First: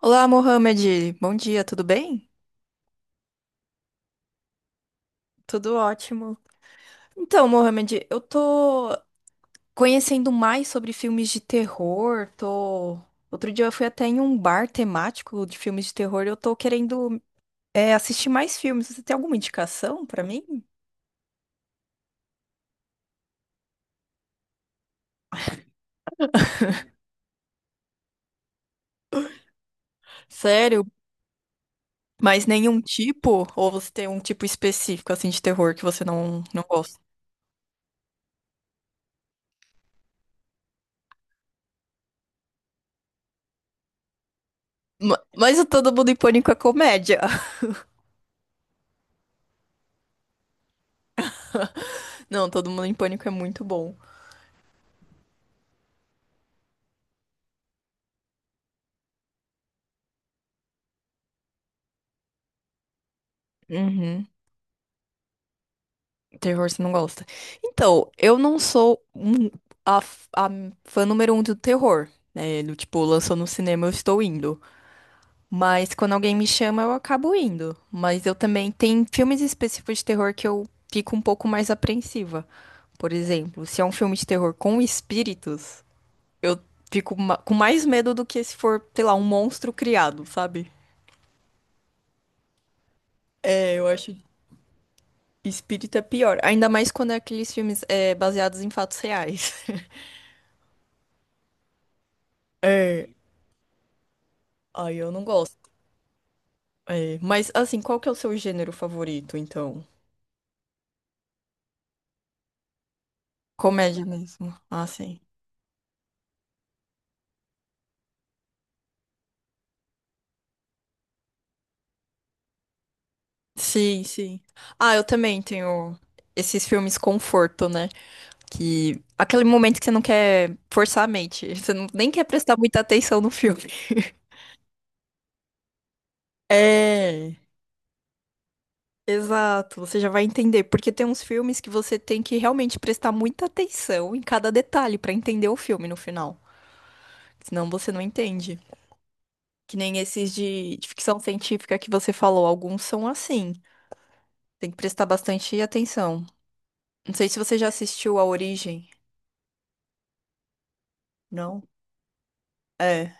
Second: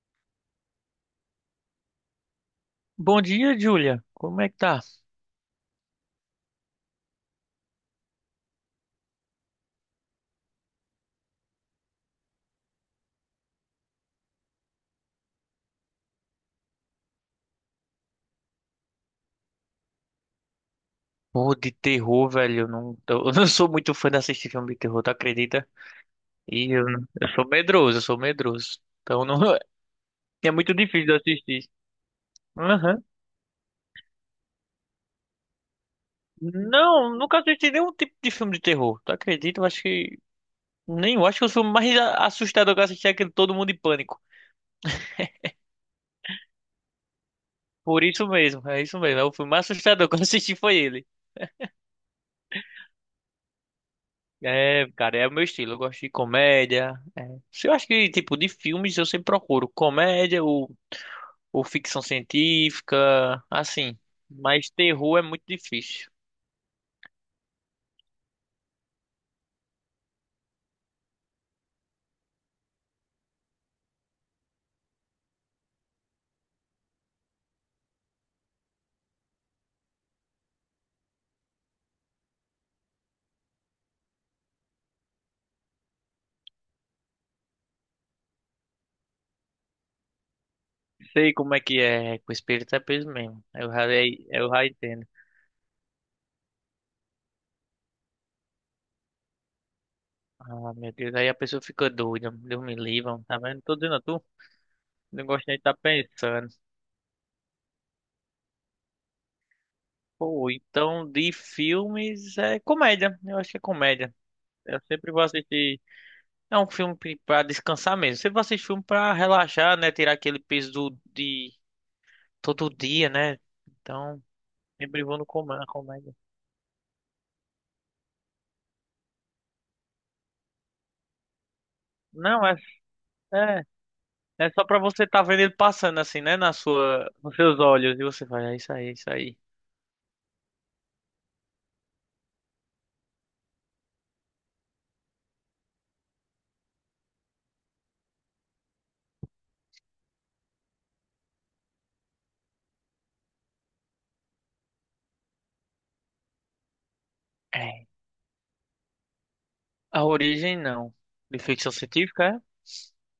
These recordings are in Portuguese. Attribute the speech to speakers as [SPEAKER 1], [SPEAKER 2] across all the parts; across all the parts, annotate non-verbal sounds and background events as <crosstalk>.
[SPEAKER 1] Olá, Mohamed. Bom dia, tudo bem?
[SPEAKER 2] Bom dia, Júlia. Como é que tá?
[SPEAKER 1] Tudo ótimo. Então, Mohamed, eu tô conhecendo mais sobre filmes de terror. Tô... Outro dia eu fui até em um bar temático de filmes de terror. Eu tô querendo, assistir mais filmes. Você tem alguma indicação pra mim?
[SPEAKER 2] Pô, de terror, velho. Eu não, tô- <laughs> eu não sou muito fã de assistir filme de terror, tu acredita? E eu, não- eu sou medroso, eu sou medroso. Então não, <laughs> é muito
[SPEAKER 1] Sério?
[SPEAKER 2] difícil de assistir.
[SPEAKER 1] Mas nenhum
[SPEAKER 2] Aham.
[SPEAKER 1] tipo? Ou você tem um tipo específico assim de terror que você não gosta?
[SPEAKER 2] Não, nunca assisti nenhum tipo de filme de terror. Tu acredita? Eu acho que. Nem, eu acho que o filme mais assustador que eu assisti é aquele Todo Mundo em Pânico.
[SPEAKER 1] Mas o Todo Mundo em Pânico é comédia. <laughs>
[SPEAKER 2] Por isso mesmo. É o filme mais assustador <laughs> que eu assisti foi ele.
[SPEAKER 1] Não, Todo Mundo em Pânico é muito bom.
[SPEAKER 2] É, cara, é o meu estilo. Eu gosto de comédia. É. Se Eu acho que, tipo, de filmes eu sempre procuro comédia, ou ficção científica, assim.
[SPEAKER 1] Uhum.
[SPEAKER 2] Mas terror é muito difícil.
[SPEAKER 1] Terror você não gosta. Então, eu não sou um- a, f- a fã número um do terror, né? Do tipo, lançou no cinema, eu estou indo. Mas quando alguém me chama, eu acabo indo. Mas eu também tem filmes específicos de terror que eu fico um pouco mais apreensiva. Por exemplo, se é um filme de terror com espíritos, eu fico com mais medo do que se for, sei lá, um monstro criado, sabe?
[SPEAKER 2] Sei como é que é, com espírito é peso mesmo.
[SPEAKER 1] É, eu acho
[SPEAKER 2] Eu já entendo.
[SPEAKER 1] espírito é pior. Ainda mais quando é aqueles filmes baseados em fatos reais. <laughs>
[SPEAKER 2] Ah, meu Deus, aí a pessoa fica doida. Deus me
[SPEAKER 1] É.
[SPEAKER 2] livre, tá vendo? Tô dizendo a tu.
[SPEAKER 1] Ai, eu não
[SPEAKER 2] Não gosto nem de
[SPEAKER 1] gosto.
[SPEAKER 2] estar pensando.
[SPEAKER 1] É, mas assim, qual que é o seu gênero favorito, então?
[SPEAKER 2] Pô, então de filmes é comédia. Eu acho que é
[SPEAKER 1] Comédia
[SPEAKER 2] comédia.
[SPEAKER 1] mesmo.
[SPEAKER 2] Eu
[SPEAKER 1] Ah,
[SPEAKER 2] sempre
[SPEAKER 1] sim.
[SPEAKER 2] vou assistir. É um filme pra descansar mesmo. Sempre vou assistir filme pra relaxar, né? Tirar aquele peso de todo dia, né?
[SPEAKER 1] Sim,
[SPEAKER 2] Então,
[SPEAKER 1] sim. Ah,
[SPEAKER 2] sempre
[SPEAKER 1] eu
[SPEAKER 2] vou no
[SPEAKER 1] também
[SPEAKER 2] com na
[SPEAKER 1] tenho
[SPEAKER 2] comédia.
[SPEAKER 1] esses filmes conforto, né? Que aquele momento que você não quer forçar a mente, <laughs> você não, nem quer
[SPEAKER 2] Não, é
[SPEAKER 1] prestar muita atenção no filme.
[SPEAKER 2] É,
[SPEAKER 1] <laughs>
[SPEAKER 2] é só pra você tá vendo ele passando assim, né? Nos
[SPEAKER 1] É,
[SPEAKER 2] seus olhos. E você vai, é isso aí, é isso aí.
[SPEAKER 1] exato, você já vai entender, porque tem uns filmes que você tem que realmente prestar muita atenção em cada detalhe pra entender o filme no final, senão você não entende. Que nem esses de ficção científica que você falou, alguns são assim. Tem que prestar bastante atenção. Não sei se você já
[SPEAKER 2] É.
[SPEAKER 1] assistiu A Origem.
[SPEAKER 2] A origem, não. De
[SPEAKER 1] Não?
[SPEAKER 2] ficção científica, é?
[SPEAKER 1] É.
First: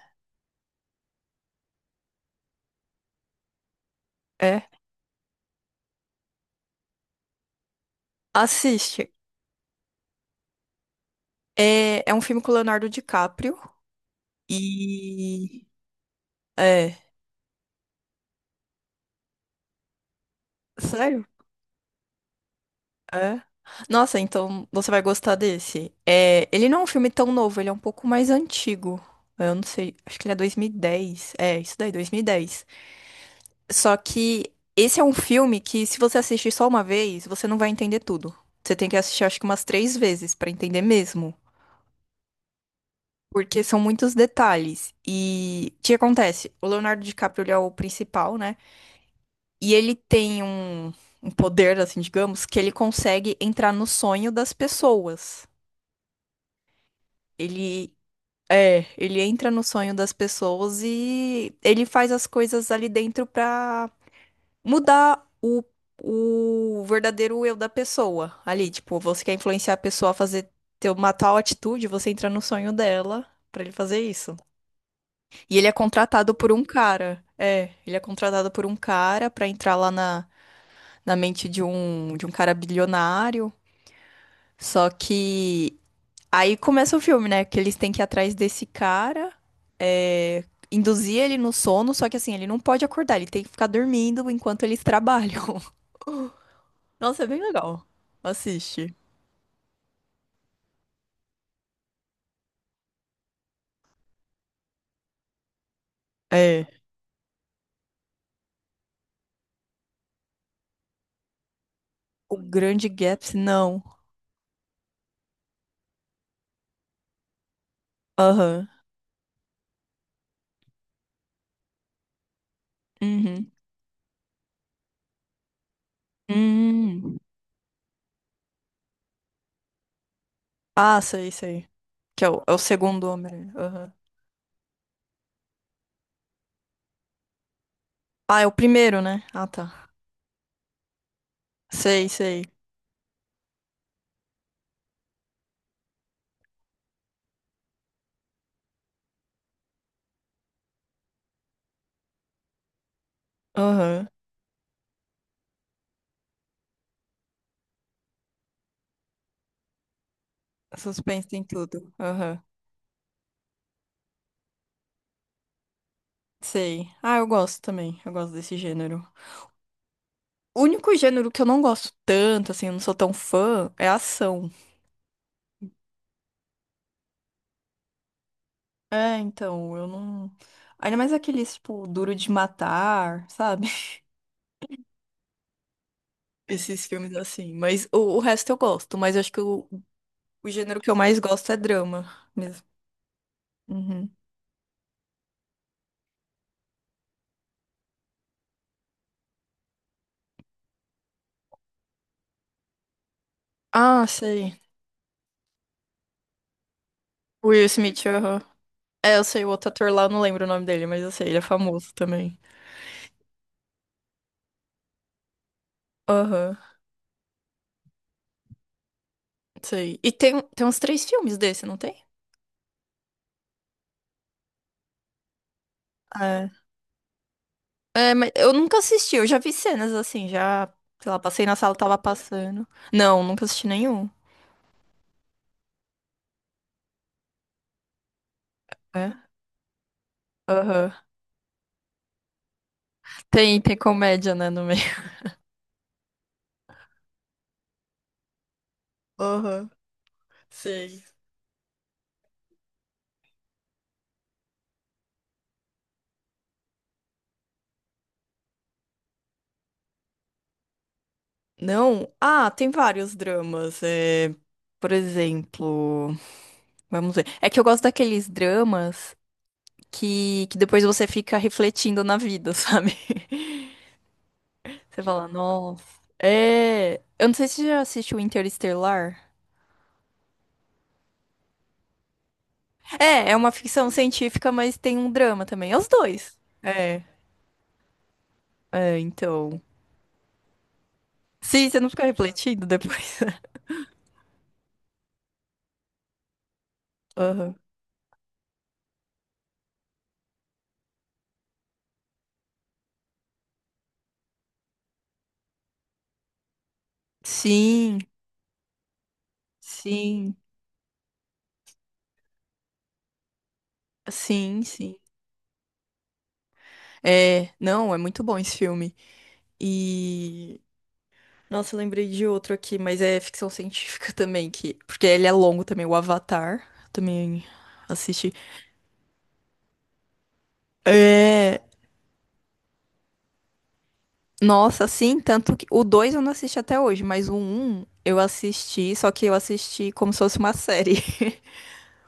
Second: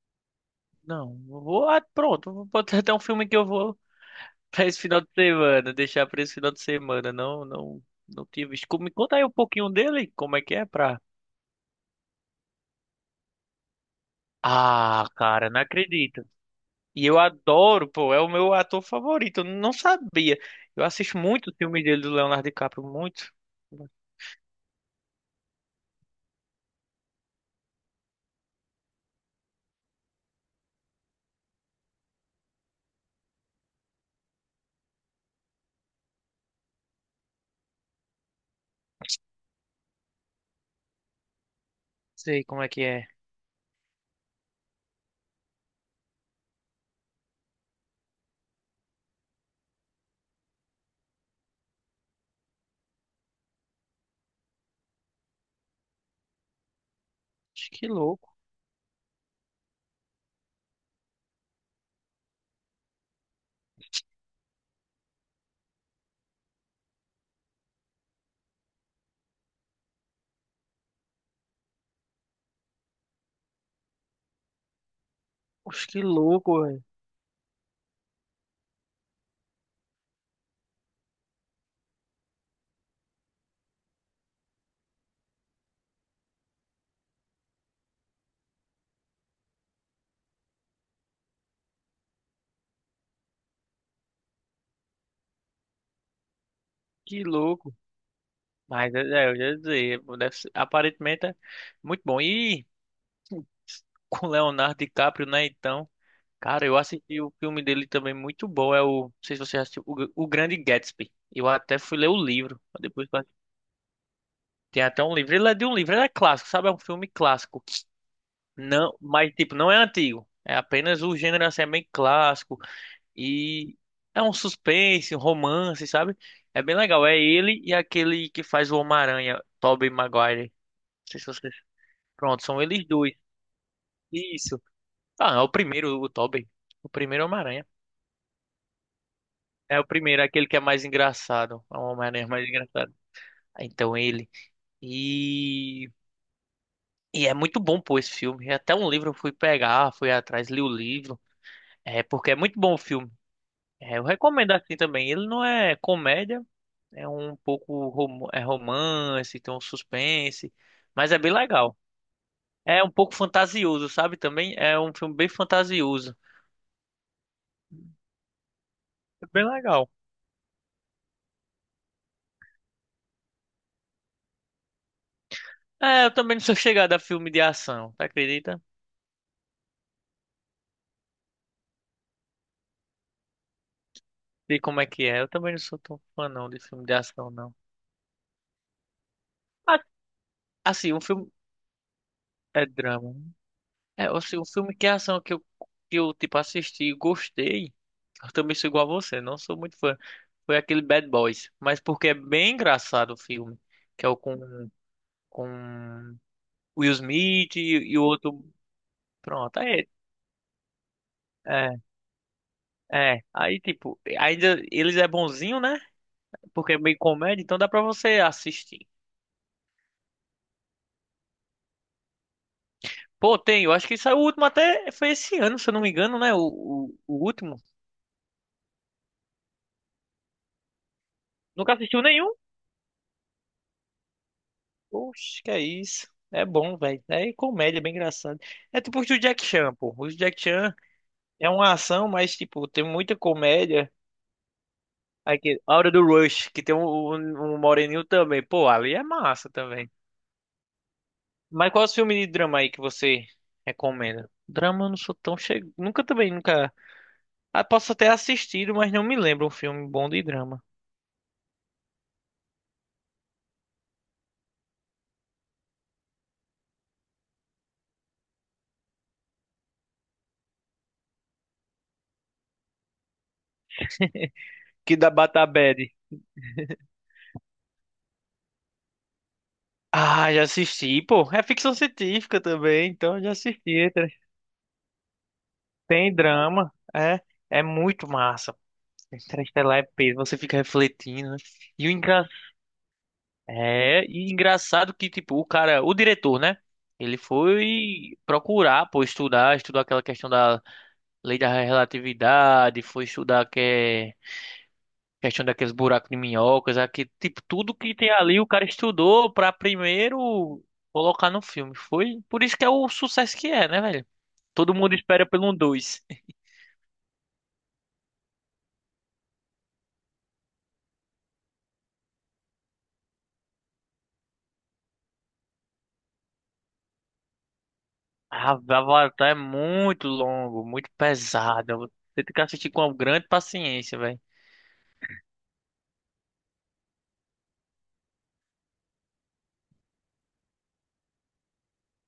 [SPEAKER 2] Não. Eu Vou, ah, pronto. Vou botar até um filme que eu vou <laughs> pra
[SPEAKER 1] É.
[SPEAKER 2] esse final de semana. Deixar pra esse final de semana. Não, não, não tive visto. Me
[SPEAKER 1] Assiste.
[SPEAKER 2] conta aí um pouquinho dele. Como é que é pra...
[SPEAKER 1] É, é um filme com o Leonardo DiCaprio.
[SPEAKER 2] Ah, cara, não
[SPEAKER 1] E.
[SPEAKER 2] acredito.
[SPEAKER 1] É.
[SPEAKER 2] E eu adoro, pô. É o meu ator favorito. Eu não sabia. Eu assisto
[SPEAKER 1] Sério?
[SPEAKER 2] muito o filme dele do Leonardo DiCaprio. Muito.
[SPEAKER 1] É.
[SPEAKER 2] Não
[SPEAKER 1] Nossa, então você vai gostar desse. É, ele não é um filme tão novo, ele é um pouco mais antigo. Eu não sei, acho que ele é 2010. É, isso daí, 2010. Só que esse é um filme que, se você assistir só uma vez, você não vai entender tudo. Você tem que assistir, acho que umas três vezes pra entender mesmo.
[SPEAKER 2] sei como é que é.
[SPEAKER 1] Porque são muitos detalhes. E o que acontece? O Leonardo DiCaprio, ele é o principal, né? E ele tem um poder, assim, digamos, que ele consegue entrar no sonho das pessoas.
[SPEAKER 2] Acho que
[SPEAKER 1] Ele.
[SPEAKER 2] louco.
[SPEAKER 1] É, ele entra no sonho das pessoas e ele faz as coisas ali dentro pra mudar o verdadeiro eu da pessoa ali. Tipo, você quer influenciar a pessoa a fazer ter uma tal atitude, você entra no sonho dela pra ele fazer isso. E ele é
[SPEAKER 2] Oxe, que
[SPEAKER 1] contratado por
[SPEAKER 2] louco,
[SPEAKER 1] um
[SPEAKER 2] velho.
[SPEAKER 1] cara. É, ele é contratado por um cara pra entrar lá na, na mente de um cara bilionário. Só que aí começa o filme, né? Que eles têm que ir atrás desse cara. é, Induzir ele no sono, só que assim, ele não pode acordar, ele tem que ficar dormindo enquanto eles <laughs> trabalham.
[SPEAKER 2] Que
[SPEAKER 1] Nossa, é bem
[SPEAKER 2] louco.
[SPEAKER 1] legal.
[SPEAKER 2] Mas
[SPEAKER 1] Assiste.
[SPEAKER 2] eu já ia dizer, deve ser- aparentemente é muito bom. E com Leonardo DiCaprio, né? Então,
[SPEAKER 1] É.
[SPEAKER 2] cara, eu assisti o filme dele também muito bom. É o, não sei se você já assistiu, o, o Grande Gatsby. Eu até fui ler o
[SPEAKER 1] O
[SPEAKER 2] livro.
[SPEAKER 1] Grande
[SPEAKER 2] Depois que eu
[SPEAKER 1] Gatsby, não.
[SPEAKER 2] tem até um livro. Ele é de um livro, ele é clássico, sabe? É um filme clássico.
[SPEAKER 1] Aham.
[SPEAKER 2] Não, mas tipo, não é antigo. É apenas o gênero assim, é bem clássico.
[SPEAKER 1] Uhum.
[SPEAKER 2] E é um suspense, um romance, sabe? É bem legal. É
[SPEAKER 1] Hum.
[SPEAKER 2] ele e aquele que faz o Homem-Aranha, Tobey Maguire.
[SPEAKER 1] Ah,
[SPEAKER 2] Não sei se
[SPEAKER 1] sei,
[SPEAKER 2] vocês.
[SPEAKER 1] sei. Que é
[SPEAKER 2] Pronto,
[SPEAKER 1] é o
[SPEAKER 2] são eles
[SPEAKER 1] segundo
[SPEAKER 2] dois.
[SPEAKER 1] homem. Aham.
[SPEAKER 2] Isso. Ah, é o primeiro, o Tobey. O primeiro Homem-Aranha.
[SPEAKER 1] Ah, é o primeiro, né? Ah,
[SPEAKER 2] É o
[SPEAKER 1] tá.
[SPEAKER 2] primeiro, aquele que é mais engraçado. É o
[SPEAKER 1] Sei,
[SPEAKER 2] Homem-Aranha
[SPEAKER 1] sei.
[SPEAKER 2] mais engraçado. Ah, então ele. E. E é muito bom, pô, esse filme. É Até um livro eu fui pegar, fui atrás, li o livro. É, porque é muito bom o filme. É, eu
[SPEAKER 1] Aham.
[SPEAKER 2] recomendo assim também. Ele não é comédia. É um pouco é romance, tem um suspense, mas é
[SPEAKER 1] Suspense
[SPEAKER 2] bem
[SPEAKER 1] tem
[SPEAKER 2] legal.
[SPEAKER 1] tudo. Aham.
[SPEAKER 2] É um pouco fantasioso, sabe? Também é um filme bem fantasioso.
[SPEAKER 1] Sei. Ah, eu gosto também. Eu gosto desse gênero.
[SPEAKER 2] É bem legal.
[SPEAKER 1] O único gênero que eu não gosto tanto, assim, eu não sou tão fã, é ação.
[SPEAKER 2] É, eu também não sou chegado a filme de ação, tá acredita?
[SPEAKER 1] É, então, eu não. Ainda mais aqueles, tipo, duro de matar, sabe?
[SPEAKER 2] Sei como é que é. Eu também não sou tão fã não de filme
[SPEAKER 1] Esses
[SPEAKER 2] de
[SPEAKER 1] filmes
[SPEAKER 2] ação,
[SPEAKER 1] assim.
[SPEAKER 2] não.
[SPEAKER 1] Mas o resto eu gosto. Mas eu acho que
[SPEAKER 2] Ah,
[SPEAKER 1] o gênero que
[SPEAKER 2] assim,
[SPEAKER 1] eu
[SPEAKER 2] um
[SPEAKER 1] mais
[SPEAKER 2] filme
[SPEAKER 1] gosto é drama mesmo.
[SPEAKER 2] é drama. É,
[SPEAKER 1] Uhum.
[SPEAKER 2] assim, um filme que é ação que eu tipo, assisti e gostei. Eu também sou igual a você, não sou muito fã. Foi aquele Bad Boys, mas porque é bem engraçado o filme,
[SPEAKER 1] Ah,
[SPEAKER 2] que é o com
[SPEAKER 1] sei.
[SPEAKER 2] com Will Smith
[SPEAKER 1] Will
[SPEAKER 2] e
[SPEAKER 1] Smith,
[SPEAKER 2] o
[SPEAKER 1] aham.
[SPEAKER 2] outro.
[SPEAKER 1] É, eu sei, o
[SPEAKER 2] Pronto,
[SPEAKER 1] outro
[SPEAKER 2] aí.
[SPEAKER 1] ator lá, eu não lembro o nome dele, mas eu sei, ele é
[SPEAKER 2] É,
[SPEAKER 1] famoso também.
[SPEAKER 2] é. Aí, tipo, ainda eles é bonzinho, né?
[SPEAKER 1] Aham,
[SPEAKER 2] Porque é meio comédia, então dá pra você assistir.
[SPEAKER 1] sei. E tem uns três filmes desse, não tem?
[SPEAKER 2] Pô, tem, eu acho que saiu o último até foi esse ano, se eu não me engano, né? O,
[SPEAKER 1] É.
[SPEAKER 2] o, o último.
[SPEAKER 1] É, mas eu nunca assisti, eu já vi cenas assim, já, sei lá, passei na
[SPEAKER 2] Nunca
[SPEAKER 1] sala, tava
[SPEAKER 2] assistiu nenhum?
[SPEAKER 1] passando. Não, nunca assisti nenhum.
[SPEAKER 2] Oxe, que é isso. É bom, velho. É comédia, bem engraçado. É tipo os
[SPEAKER 1] É?
[SPEAKER 2] do Jack Chan, pô. Os do Jack Chan
[SPEAKER 1] Aham.
[SPEAKER 2] é uma ação, mas, tipo, tem muita
[SPEAKER 1] Tem
[SPEAKER 2] comédia.
[SPEAKER 1] comédia, né, no meio.
[SPEAKER 2] Aqui, a Hora do Rush, que tem um moreninho também. Pô, ali é massa
[SPEAKER 1] Aham,
[SPEAKER 2] também.
[SPEAKER 1] sei.
[SPEAKER 2] Mas qual é o filme de drama aí que você recomenda? Drama eu não sou tão chegado. Nunca também, nunca. Ah, posso até assistido, mas não me lembro um filme bom de drama.
[SPEAKER 1] Não? Ah, tem vários dramas. É, por exemplo, vamos ver. É que eu gosto daqueles dramas que depois você fica refletindo na vida, <laughs> sabe?
[SPEAKER 2] Que
[SPEAKER 1] Você
[SPEAKER 2] da
[SPEAKER 1] fala,
[SPEAKER 2] Batabad.
[SPEAKER 1] nossa. É. Eu não sei se você já assistiu Interestelar.
[SPEAKER 2] Ah, já assisti, pô. É ficção científica também, então eu
[SPEAKER 1] É,
[SPEAKER 2] já
[SPEAKER 1] é uma ficção
[SPEAKER 2] assisti. Tra-
[SPEAKER 1] científica, mas tem um drama também. É os
[SPEAKER 2] Tem
[SPEAKER 1] dois.
[SPEAKER 2] drama, é, é muito massa.
[SPEAKER 1] Então.
[SPEAKER 2] Interestelar é peso, você fica refletindo, né?
[SPEAKER 1] Sim, você
[SPEAKER 2] E
[SPEAKER 1] não
[SPEAKER 2] o
[SPEAKER 1] fica
[SPEAKER 2] engra...
[SPEAKER 1] refletindo depois.
[SPEAKER 2] é, e engraçado que tipo, o cara, o diretor, né?
[SPEAKER 1] <laughs>
[SPEAKER 2] Ele
[SPEAKER 1] Aham.
[SPEAKER 2] foi procurar, pô, estudar, estudou aquela questão da lei da relatividade, foi estudar que é questão daqueles buracos de minhocas, aqui, tipo, tudo que
[SPEAKER 1] Sim,
[SPEAKER 2] tem ali o cara estudou para
[SPEAKER 1] sim,
[SPEAKER 2] primeiro colocar no filme. Foi por isso que é o sucesso que é, né, velho?
[SPEAKER 1] sim,
[SPEAKER 2] Todo mundo
[SPEAKER 1] sim.
[SPEAKER 2] espera pelo um dois.
[SPEAKER 1] É, não, é muito bom esse filme. E. Nossa, eu lembrei de outro aqui, mas é ficção científica <laughs> também, que. Porque ele é longo também, o Avatar. Também assisti.
[SPEAKER 2] Ah, Avatar é muito longo, muito
[SPEAKER 1] É.
[SPEAKER 2] pesado. Você tem que assistir com uma grande paciência, velho.
[SPEAKER 1] Nossa, sim, tanto que. O 2 eu não assisti até hoje, mas o um eu assisti, só que eu assisti como se fosse uma série.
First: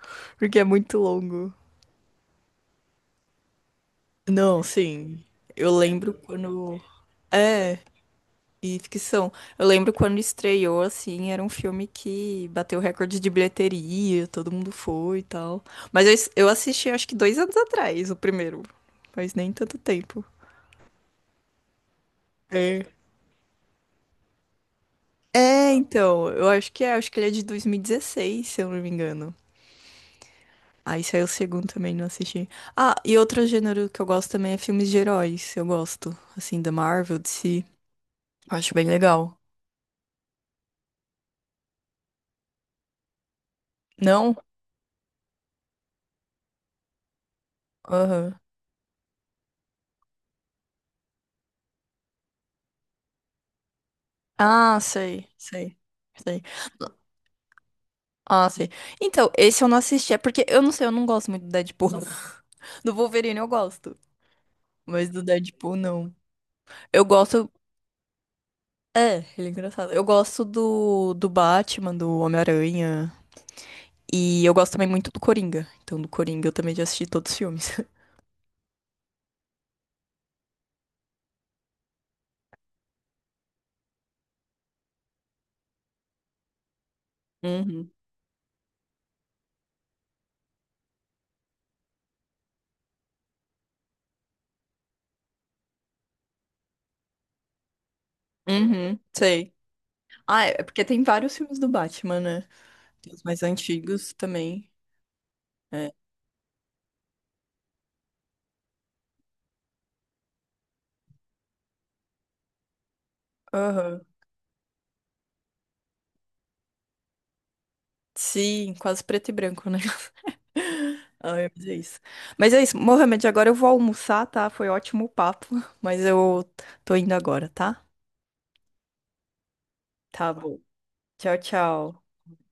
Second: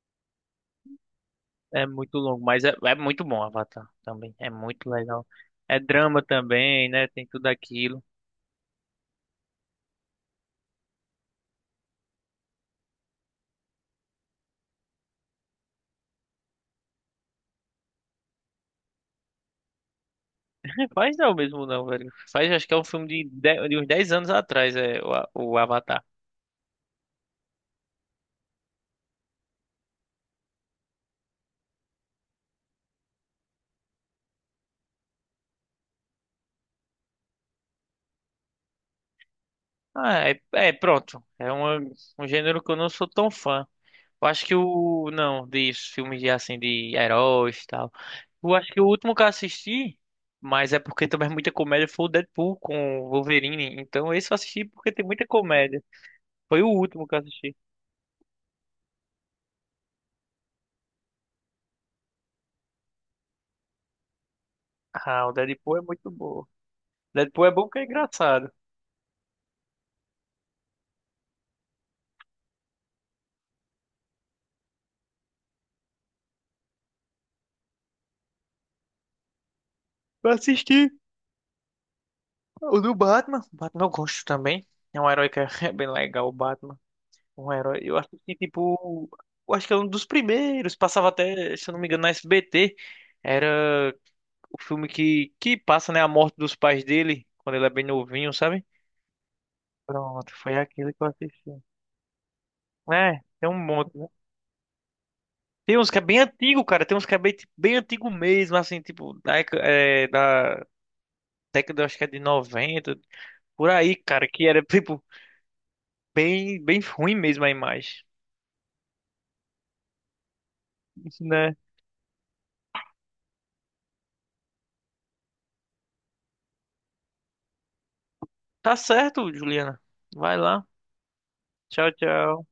[SPEAKER 1] <laughs> Porque é muito longo.
[SPEAKER 2] É muito longo, mas é muito bom Avatar também. É
[SPEAKER 1] Não,
[SPEAKER 2] muito
[SPEAKER 1] sim.
[SPEAKER 2] legal.
[SPEAKER 1] Eu
[SPEAKER 2] É
[SPEAKER 1] lembro
[SPEAKER 2] drama
[SPEAKER 1] quando.
[SPEAKER 2] também, né? Tem tudo
[SPEAKER 1] É.
[SPEAKER 2] aquilo.
[SPEAKER 1] E ficção. Eu lembro quando estreou, assim, era um filme que bateu recorde de bilheteria, todo mundo foi e tal. Mas eu, eu assisti acho que 2 anos atrás, o primeiro. Faz nem tanto tempo.
[SPEAKER 2] Faz não mesmo não, velho. Faz, acho que é um
[SPEAKER 1] É.
[SPEAKER 2] filme de uns 10 anos atrás, é o, o
[SPEAKER 1] É,
[SPEAKER 2] Avatar.
[SPEAKER 1] então, eu acho que é, acho que ele é de 2016 se eu não me engano. Aí saiu o segundo também, não assisti. Ah, e outro gênero que eu gosto também é filmes de heróis. Eu gosto, assim, da Marvel, DC. Acho bem legal.
[SPEAKER 2] Ah, é, é, pronto. É uma, um gênero que eu não sou tão fã. Eu
[SPEAKER 1] Não?
[SPEAKER 2] acho que o... Não, de filmes de, assim, de heróis e tal.
[SPEAKER 1] Aham.
[SPEAKER 2] Eu acho que o último que eu assisti, mas é porque também é muita comédia, foi o Deadpool com o Wolverine. Então esse eu assisti
[SPEAKER 1] Ah,
[SPEAKER 2] porque tem muita
[SPEAKER 1] sei, sei,
[SPEAKER 2] comédia.
[SPEAKER 1] sei.
[SPEAKER 2] Foi o último que eu assisti.
[SPEAKER 1] Ah, sei. Então, esse eu não assisti. É porque eu não sei, eu não gosto muito do Deadpool. <laughs> Do Wolverine eu gosto, mas do
[SPEAKER 2] Ah, o
[SPEAKER 1] Deadpool
[SPEAKER 2] Deadpool é muito
[SPEAKER 1] não.
[SPEAKER 2] bom.
[SPEAKER 1] Eu
[SPEAKER 2] Deadpool
[SPEAKER 1] gosto.
[SPEAKER 2] é bom porque é engraçado.
[SPEAKER 1] É, ele é engraçado. Eu gosto do Batman, do Homem-Aranha. E eu gosto também muito do Coringa. Então, do Coringa eu também já assisti todos os filmes. <laughs>
[SPEAKER 2] Eu assisti. O do Batman. O Batman eu gosto também. É um herói que é <laughs> bem legal, o Batman. Um herói.
[SPEAKER 1] Uhum.
[SPEAKER 2] Eu acho que, tipo. Eu acho que é um dos primeiros. Passava até, se eu não me engano, na SBT. Era o filme que passa, né? A morte dos pais dele, quando ele é bem novinho, sabe?
[SPEAKER 1] Uhum, sei.
[SPEAKER 2] Pronto,
[SPEAKER 1] Ah,
[SPEAKER 2] foi
[SPEAKER 1] é porque
[SPEAKER 2] aquele
[SPEAKER 1] tem
[SPEAKER 2] que eu
[SPEAKER 1] vários
[SPEAKER 2] assisti.
[SPEAKER 1] filmes do Batman, né? Tem
[SPEAKER 2] É,
[SPEAKER 1] os mais
[SPEAKER 2] tem um monte, né?
[SPEAKER 1] antigos também.
[SPEAKER 2] Tem uns
[SPEAKER 1] É.
[SPEAKER 2] que é bem antigo, cara. Tem uns que é bem, tipo, bem antigo mesmo, assim, tipo, da década, acho que é de 90, por aí,
[SPEAKER 1] Aham.
[SPEAKER 2] cara, que era, <laughs> tipo, bem ruim mesmo a imagem,
[SPEAKER 1] Sim, quase preto e branco, né? Ai,
[SPEAKER 2] né?
[SPEAKER 1] mas é isso. Mas é isso, Mohamed, agora eu vou almoçar, tá? Foi ótimo o papo, <laughs> mas eu tô indo agora, tá?
[SPEAKER 2] Tá certo, Juliana.
[SPEAKER 1] Tá
[SPEAKER 2] Vai
[SPEAKER 1] bom.
[SPEAKER 2] lá.
[SPEAKER 1] Tchau,
[SPEAKER 2] Tchau,
[SPEAKER 1] tchau.
[SPEAKER 2] tchau.